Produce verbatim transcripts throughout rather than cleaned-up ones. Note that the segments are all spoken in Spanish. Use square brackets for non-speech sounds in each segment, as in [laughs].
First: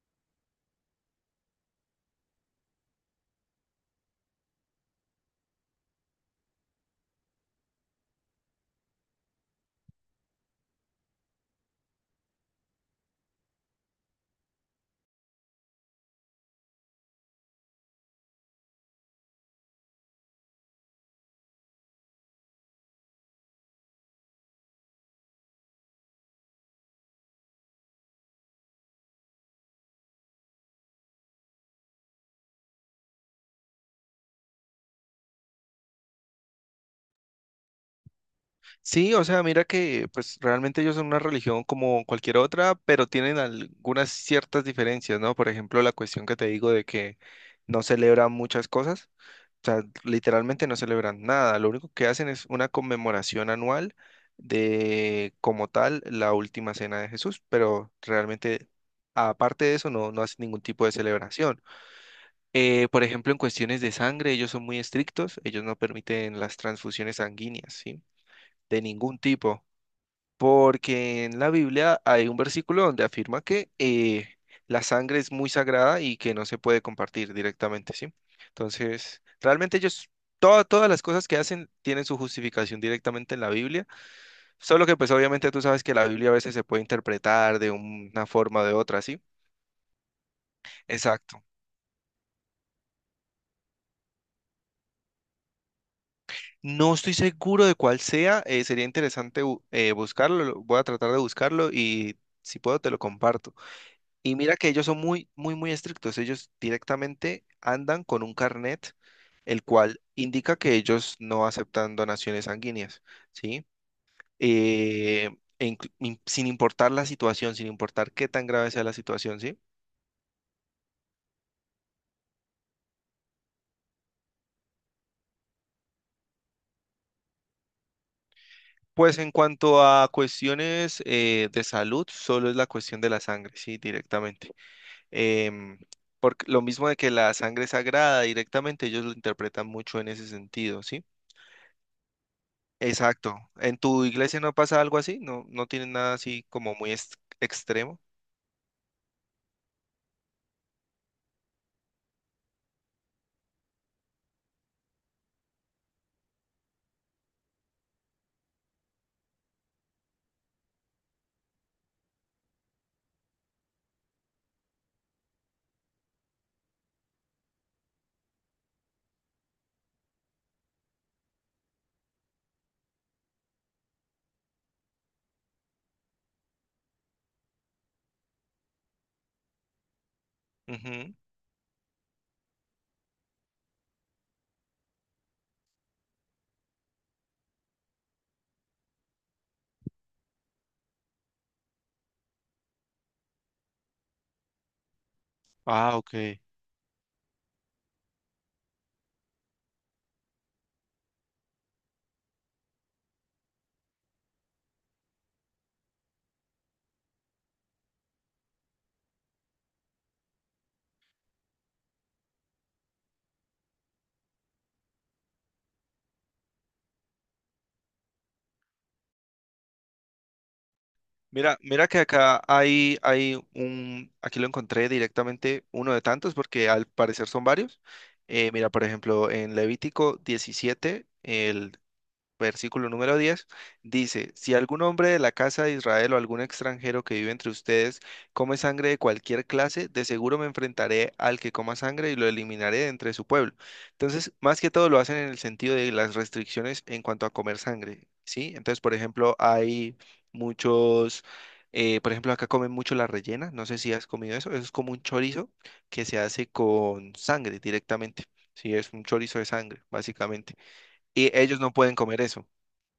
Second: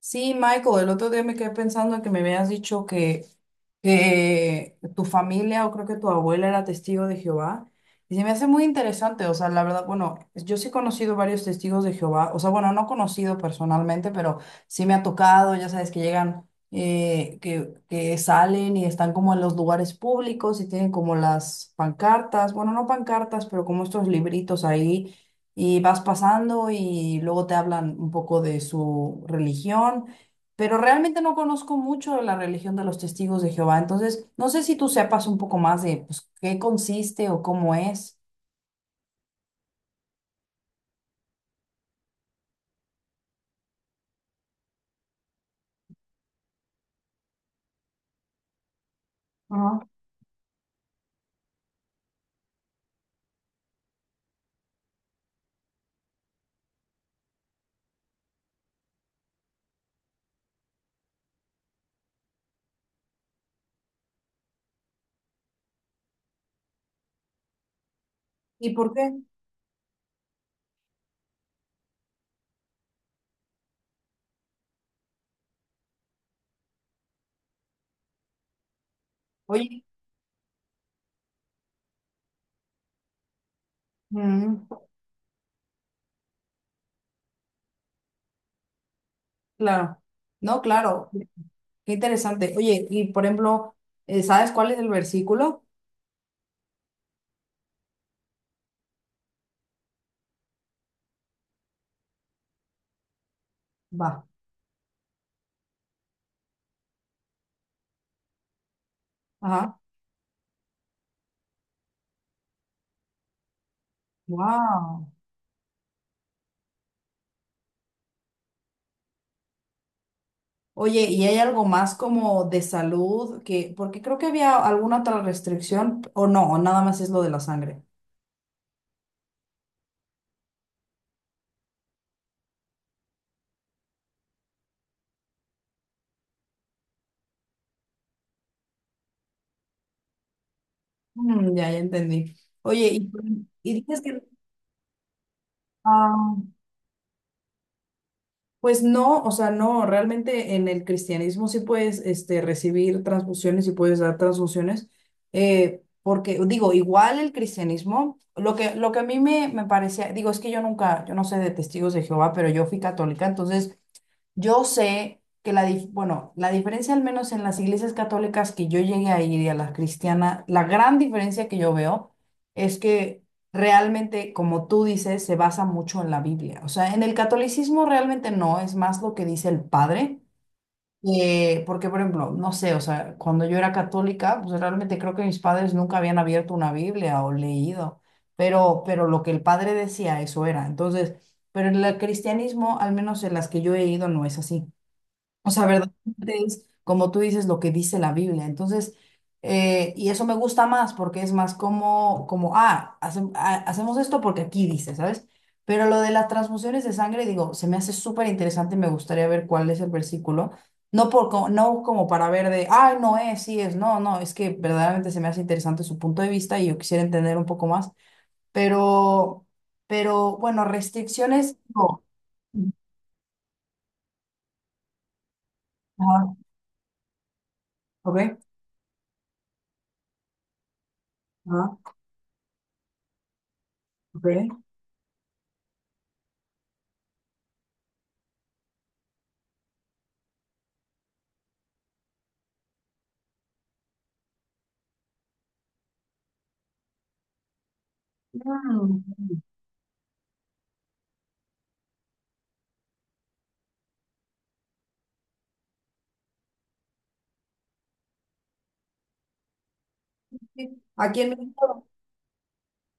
Sí, Michael, el otro día me quedé pensando en que me habías dicho que, que tu familia o creo que tu abuela era testigo de Jehová. Y se me hace muy interesante, o sea, la verdad, bueno, yo sí he conocido varios testigos de Jehová, o sea, bueno, no conocido personalmente, pero sí me ha tocado, ya sabes, que llegan, eh, que, que salen y están como en los lugares públicos y tienen como las pancartas, bueno, no pancartas, pero como estos libritos ahí y vas pasando y luego te hablan un poco de su religión, pero realmente no conozco mucho de la religión de los testigos de Jehová, entonces no sé si tú sepas un poco más de pues, qué consiste o cómo es. Sí, o sea, mira que pues realmente ellos son una religión como cualquier otra, pero tienen algunas ciertas diferencias, ¿no? Por ejemplo, la cuestión que te digo de que no celebran muchas cosas, o sea, Ajá. literalmente no celebran nada, lo único que hacen es una conmemoración anual de como tal la última cena de Jesús, pero realmente aparte de eso no, no hacen ningún tipo de celebración. Eh, por ejemplo, en cuestiones de sangre, ellos son muy estrictos, ellos no permiten las transfusiones sanguíneas, ¿sí? ¿Y De por qué? ningún tipo porque en la Biblia hay un versículo donde afirma que eh, la sangre es muy sagrada y que no se puede compartir directamente, ¿sí? Entonces, realmente Oye, ellos, toda- todas las cosas que hacen tienen su justificación directamente en la Biblia, mm, solo que pues obviamente tú sabes que la Biblia a veces se puede interpretar de una forma o de otra, ¿sí? claro, no, claro, Exacto. qué interesante. Oye, y por ejemplo, eh, ¿sabes cuál es el versículo? No estoy seguro de cuál sea, eh, sería interesante bu- eh, buscarlo, lo- voy a tratar de buscarlo y si puedo te lo comparto. Va, Y mira que ellos son muy, muy, muy estrictos. Ellos directamente andan con un carnet, el ajá, cual indica que ellos no aceptan donaciones sanguíneas, ¿sí? wow. Eh, e inclu- in- Sin importar la situación, sin importar qué tan grave sea la situación, ¿sí? Oye, ¿y hay algo más como de salud que, porque creo que había alguna otra restricción, o no, o nada más es lo de la sangre? Pues en cuanto a cuestiones eh, de salud, solo es la cuestión de la sangre, ¿sí? Directamente. Em, por lo mismo de que la sangre es sagrada, directamente ellos lo interpretan mucho en ese sentido, ¿sí? Mm, ya, ya entendí. Oye, y, Exacto. y ¿En dices tu que, iglesia no pasa algo así? ¿No, no tienen nada ah, así como muy ex- extremo? pues no, o sea, no, realmente en el cristianismo sí puedes, este, recibir transfusiones y puedes dar transfusiones, eh, porque digo, igual el cristianismo, lo que, lo que, a mí me, me parecía, digo, es que yo nunca, yo no sé de testigos de Jehová, pero yo fui católica, entonces... Yo sé que la, dif- bueno, la diferencia al menos en las iglesias católicas que yo llegué a ir y a las cristianas, la gran diferencia que yo veo es que realmente, como tú dices, se basa mucho en la Biblia. O sea, en el catolicismo realmente no, es más lo que dice el padre. Ujú. eh, porque, por ejemplo, no sé, o sea, cuando yo era católica, pues realmente creo que mis padres nunca habían abierto una Biblia o leído, pero, pero, lo que el padre decía, eso era. Entonces, pero en el cristianismo, al menos en las que yo he ido, no es así. O sea, Ah, ok. verdaderamente es, como tú dices, lo que dice la Biblia. Entonces, eh, y eso me gusta más porque es más como, como ah, hace- ah, hacemos esto porque aquí dice, ¿sabes? Pero lo de las transfusiones de sangre, digo, se me hace súper interesante y me gustaría ver cuál es el versículo. No, por, co- no como para ver de, ay, no es, sí es, no, no, es que verdaderamente se me hace interesante su punto de vista y yo quisiera entender un poco más. Pero, pero bueno, Mira, restricciones, mira que no. acá hay, hay un, aquí lo encontré directamente uno de Ajá, tantos porque al parecer son varios. ok, Eh, mira, por ejemplo, en Levítico diecisiete el ajá, versículo número diez dice, si ok. algún hombre de la casa de Israel o algún extranjero que vive entre ustedes come sangre de cualquier clase, de seguro me enfrentaré al que coma sangre y lo eliminaré de entre su pueblo. Entonces, más que todo lo hacen en el sentido de las restricciones en cuanto a comer sangre, ¿sí? Entonces, por Mm. ejemplo, hay muchos... eh, por ejemplo, acá comen mucho la rellena, no sé si has comido eso, eso es como un chorizo que se hace con sangre directamente, sí, es un chorizo de sangre, básicamente. Sí. Aquí en Y ellos no México, pueden comer eso.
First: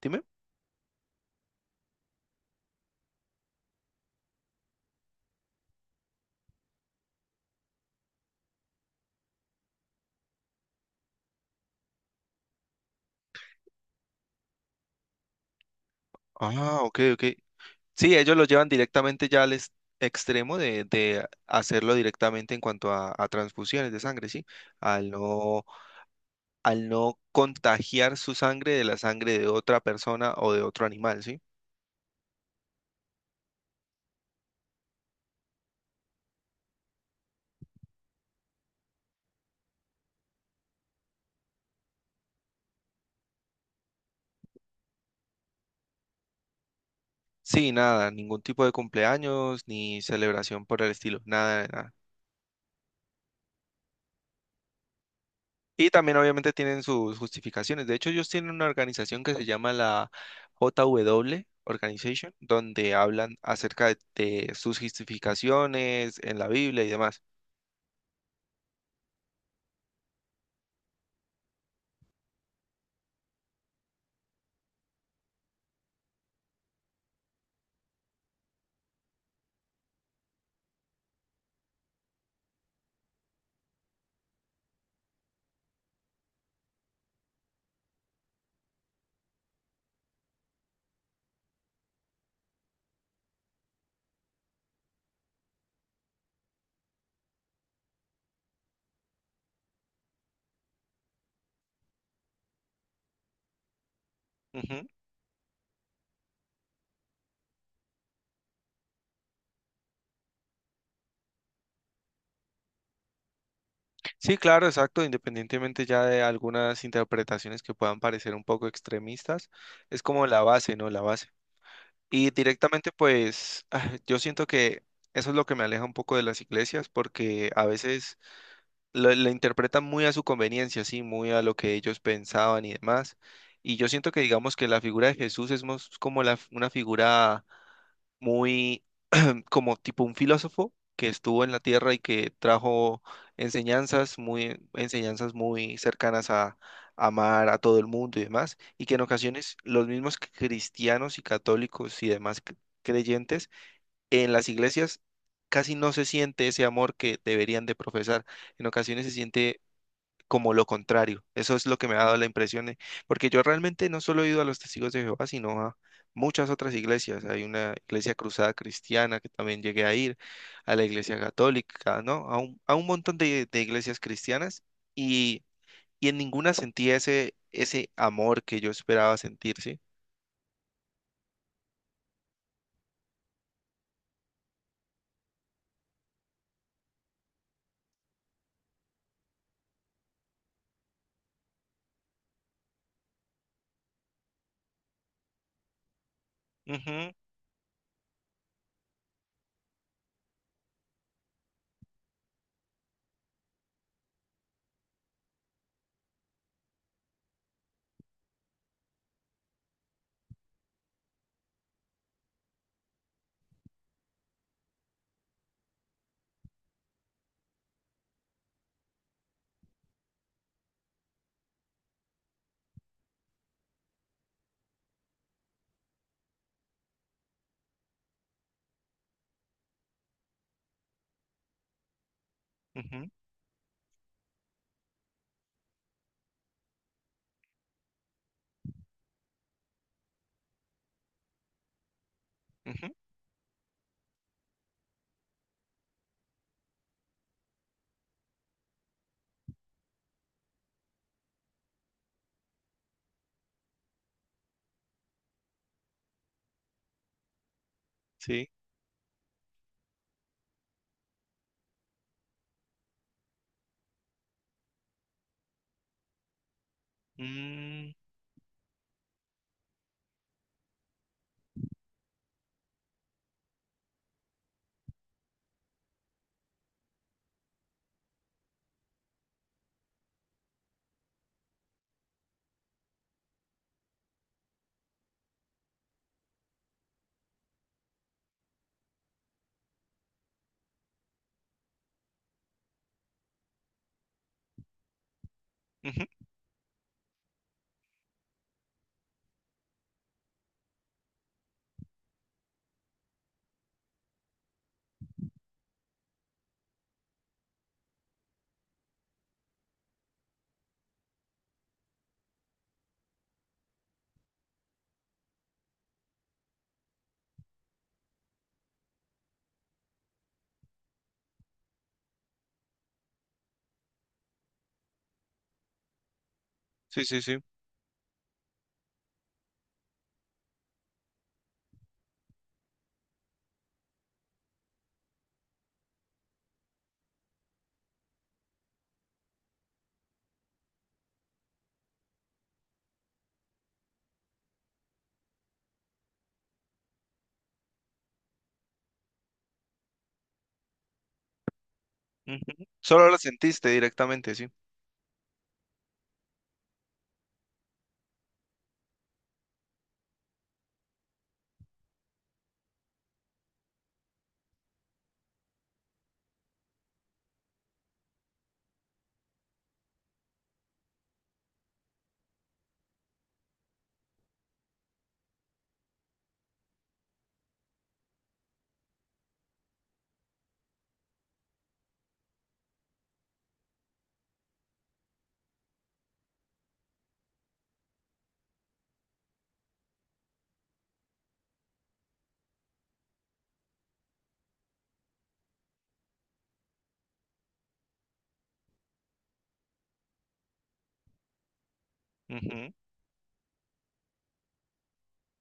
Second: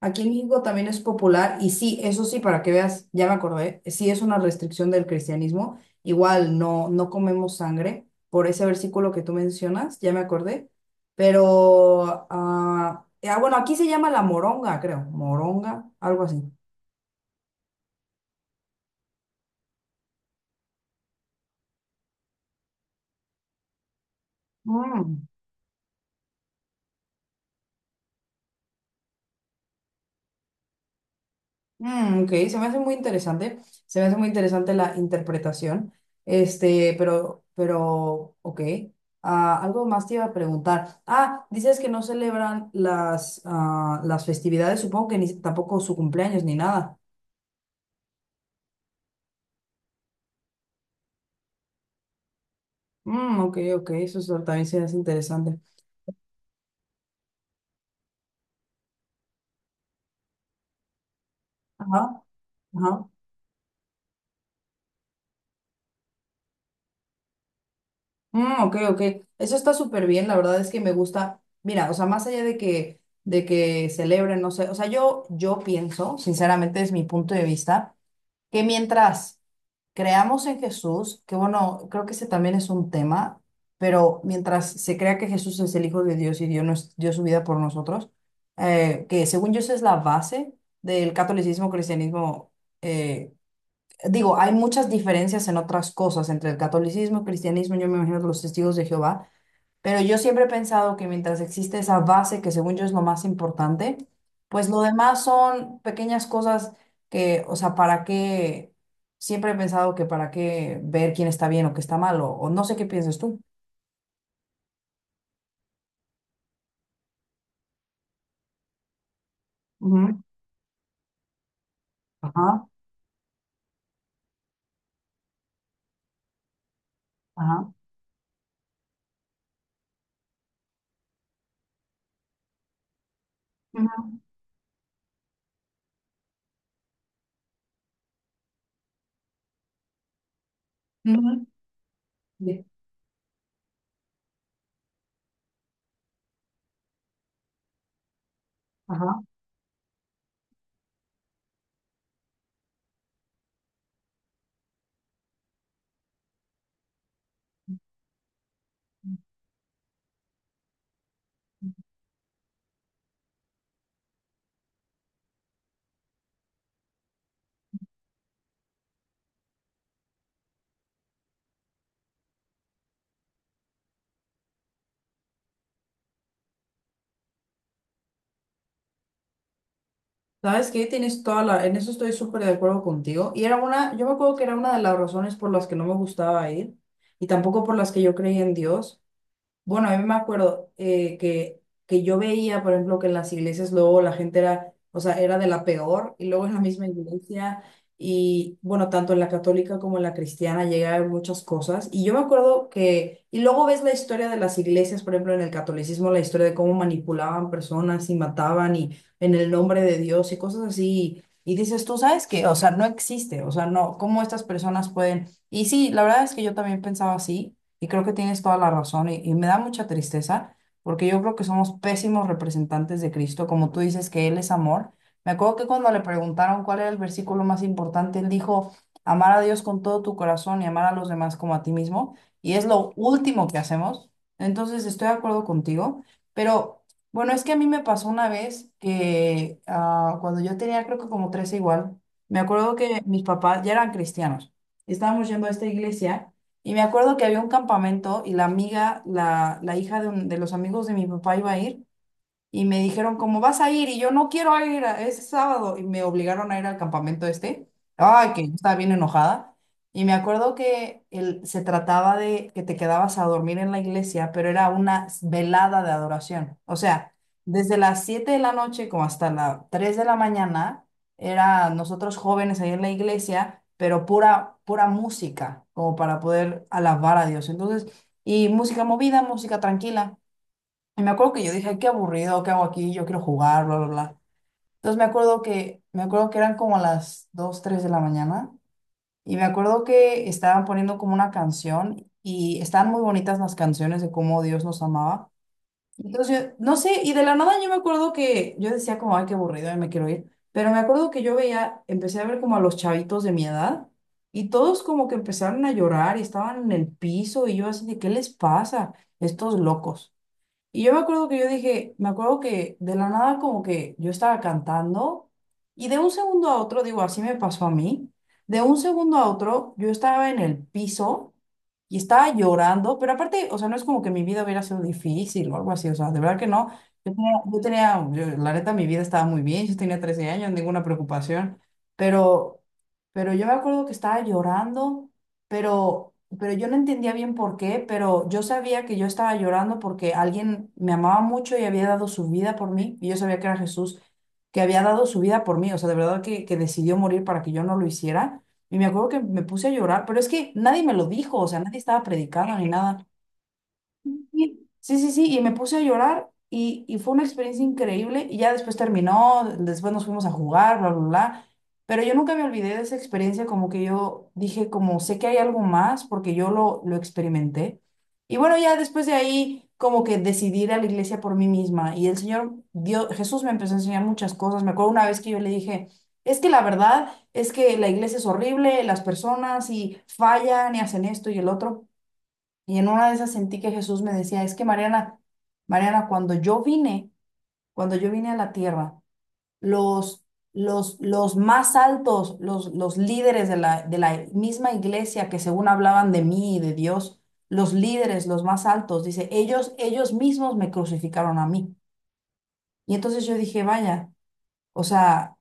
aquí Dime. en México también es popular y sí, eso sí, para que veas, ya me acordé, sí es una restricción del cristianismo, igual no, no comemos sangre por ese versículo que tú mencionas, ya me acordé, pero, ah, eh, ah, bueno, aquí se llama la moronga, creo, moronga, algo así. Ah, ok, ok. Sí, ellos lo llevan directamente ya al ex- extremo de, de hacerlo directamente en cuanto a, a transfusiones de sangre, ¿sí? Al Mm. no, al no contagiar su sangre de la sangre de otra persona o de otro animal, ¿sí? Mm, ok, se me hace muy interesante, se me hace muy interesante la interpretación, este, pero, pero, ok, Ah, algo más te iba a preguntar. Ah, dices que no celebran las, ah, las festividades, supongo que ni, tampoco su cumpleaños ni nada. Sí, nada, ningún tipo de cumpleaños ni celebración por el estilo, nada, nada. Mm, ok, ok, eso es- también se hace interesante. Y también obviamente tienen sus justificaciones. De hecho, ellos tienen una organización que se llama la J W Ajá, Organization, donde ajá. hablan acerca de, de sus justificaciones en la Biblia y demás. Mm, ok, ok, eso está súper bien, la verdad es que me gusta, mira, o sea, más allá de que, de que, celebren, no sé, o sea, yo, yo pienso, sinceramente es mi punto de vista que mientras creamos en Jesús, que bueno, creo que ese también es un tema, pero mientras se crea que Jesús es el Hijo de Dios y Dios nos dio su vida por nosotros, eh, que según yo esa es la base del catolicismo, cristianismo, eh, digo, hay muchas diferencias en otras cosas entre el catolicismo, cristianismo, yo me imagino los testigos de Jehová, pero yo siempre he pensado que mientras existe esa base, que según yo es lo más importante, pues lo Ujú. demás son pequeñas cosas que, o sea, ¿para qué? Siempre he pensado que para qué ver quién está bien o qué está mal, o, o no sé qué piensas tú. Sí, claro, exacto. Independientemente ya de algunas interpretaciones que puedan parecer un poco extremistas, es Ujú. como la base, ¿no? La base. Y Ajá, directamente, pues, [sighs] ah, yo siento que eso es lo que me aleja un poco de las iglesias, porque a ajá. veces la, la interpretan muy a su conveniencia, sí, muy a lo que ellos pensaban y demás. Y yo siento Ujú. que digamos que la figura de Jesús es más como la, una figura muy mm, como tipo un filósofo que estuvo Ujú. en la tierra y que Sí, trajo enseñanzas muy, enseñanzas muy cercanas a amar a todo el mundo y demás, y que en Ajá. ocasiones los mismos cristianos y católicos y demás cre- creyentes en las iglesias casi no se siente ese amor que deberían de profesar. En ocasiones se siente como lo contrario. Eso es lo que me ha dado la impresión, eh, porque yo realmente no solo he ido a los Testigos de Jehová, sino a muchas otras iglesias. Hay una iglesia cruzada cristiana que también llegué a ir, a la iglesia católica, ¿no? A un, a un montón de, de iglesias cristianas y, y en ninguna sentía ese, ese amor que yo esperaba sentir, ¿sí? ¿Sabes qué? Tienes toda la... En eso estoy súper de acuerdo contigo. Y era una... Yo me acuerdo que era una de las razones por las que no me gustaba ir y tampoco por las que yo creía en Dios. Bueno, a mí me acuerdo eh, que, que yo veía, por ejemplo, que en las iglesias luego la gente era, o sea, era de la peor, y luego en la misma Ujú, iglesia, y bueno, tanto en la católica como en la cristiana llega a haber muchas cosas, y yo me acuerdo que, y luego ves la historia de las iglesias, por ejemplo, en el catolicismo, la historia de cómo manipulaban personas y mataban, y en el nombre de Dios, y cosas así, y dices, tú sabes que, o sea, no existe, o sea, no, cómo estas personas pueden, y sí, la verdad es que yo también pensaba así. Y creo que tienes toda la razón y, y me da mucha tristeza porque yo creo que somos pésimos representantes de Cristo, como tú dices que Él es amor. Me acuerdo que cuando le preguntaron cuál era el versículo más importante, Él dijo, amar a Dios con todo tu corazón y amar a los demás como a ti mismo. Y es lo ujú, último que hacemos. Entonces estoy de acuerdo contigo, pero bueno, es que a mí me pasó una vez que ah, cuando yo tenía creo que como trece igual, me acuerdo ujú, que mis papás ya eran cristianos. Estábamos yendo a esta iglesia. Y me acuerdo que había un campamento y la amiga, la, la hija de, un- de los amigos de mi papá iba a ir y me dijeron, ¿cómo vas a ir? Y yo no quiero ir, a- es sábado. Y me obligaron a ir al campamento este. Ay, que sí. yo estaba bien enojada. Y me acuerdo que el, se trataba de que te quedabas a dormir en la iglesia, pero era una velada de adoración. O sea, desde Mm, las siete de la noche como hasta las tres de la mañana, era nosotros jóvenes ahí en la iglesia, pero pura, pura música, como para poder alabar a Dios. Entonces, y música movida, música tranquila. Y me acuerdo que yo dije, "Ay, qué aburrido, ¿qué hago aquí? Yo quiero jugar, bla, bla, bla. Entonces me acuerdo que, me acuerdo que eran como las dos tres de la mañana y me acuerdo que estaban poniendo como una canción y estaban muy bonitas las canciones de cómo Dios nos amaba. ujú, Entonces yo, no sé, y de la nada yo me acuerdo que yo decía como, ay, qué aburrido, y me quiero ir. Pero me acuerdo que yo veía, empecé a ver como a los chavitos de mi edad y todos como que empezaron a llorar y estaban en el piso y yo así de, ¿qué les pasa? Estos locos. Y yo me acuerdo que yo dije, me acuerdo que de la nada como que yo estaba cantando y de un segundo a otro, digo, así me pasó a mí, de un segundo a otro yo estaba en el piso y estaba llorando, pero aparte, o sea, no es como que mi vida hubiera sido difícil o algo así, o sea, de verdad que no. sí, Yo sí, tenía, sí, yo tenía- yo- La neta, mi vida estaba muy bien, yo tenía trece años, ninguna preocupación, pero, pero yo me acuerdo que estaba llorando pero, pero yo no entendía bien por qué, pero yo sabía que yo estaba llorando porque alguien me amaba mucho y había dado su vida por mí, y yo sabía que era Jesús, que había dado su vida por mí, o sea, de verdad que, que decidió morir para que yo no lo hiciera, y me acuerdo que me puse a llorar, pero es que nadie me lo dijo, o sea, nadie estaba predicando ujú. ni [laughs] nada, Solo lo sentiste directamente, sí. Sí, sí, sí, sí, y me puse a llorar y, y fue una experiencia increíble y ya después terminó, después nos fuimos a jugar, bla, bla, bla, pero yo nunca me olvidé de esa experiencia, como que yo dije, como sé que hay algo más porque yo lo, lo experimenté. Y bueno, ya después de ahí, como que decidí ir a la iglesia por mí misma y el Señor, Dios, Jesús me empezó a enseñar muchas cosas. Me acuerdo una vez que yo le dije, es que la verdad es que la iglesia es horrible, las personas y fallan y hacen esto y el otro. Y en una de esas sentí que Jesús me decía, es que Mariana, Mariana, cuando yo vine, cuando yo vine a la tierra, los, los, los más altos, los, los líderes de la, de la misma iglesia que según hablaban de mí y de Dios, los líderes, los más altos, dice, ellos, ellos mismos me crucificaron a mí. Ujú. Y entonces yo dije, vaya, o sea,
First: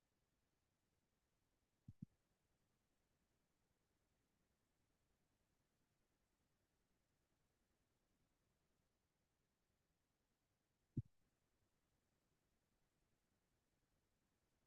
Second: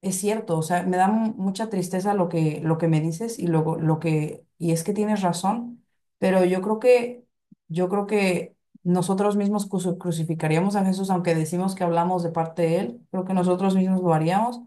es cierto, o sea, me da mu- mucha tristeza lo que, lo que, me dices y luego lo que, y es que tienes razón, pero yo creo que, yo creo que nosotros mismos cruci- crucificaríamos a Jesús, aunque decimos que hablamos de parte de él, creo que nosotros mismos lo haríamos.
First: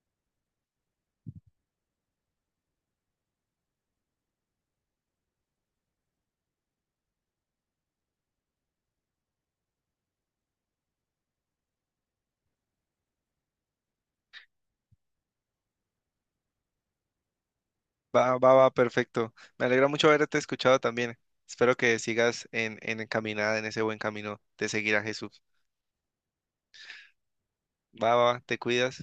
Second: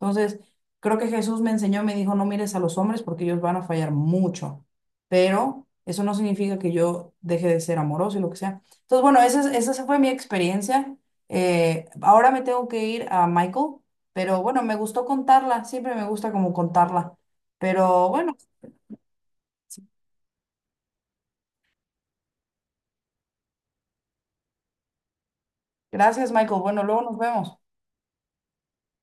Entonces, creo que Jesús me enseñó, me dijo, no mires a los hombres porque ellos van a fallar mucho, pero eso no significa que yo deje de ser amoroso y lo que sea. Entonces, bueno, esa, es- esa fue mi experiencia. Eh, ahora me tengo que ir a Michael. Pero bueno, me gustó contarla, siempre me gusta como contarla. Pero bueno, Va, va, va, perfecto. Me alegra mucho haberte escuchado también. Espero que sigas en, en encaminada, en ese buen camino de seguir a Jesús. gracias, Michael. Bueno, luego nos vemos. Va, va, va, te cuidas.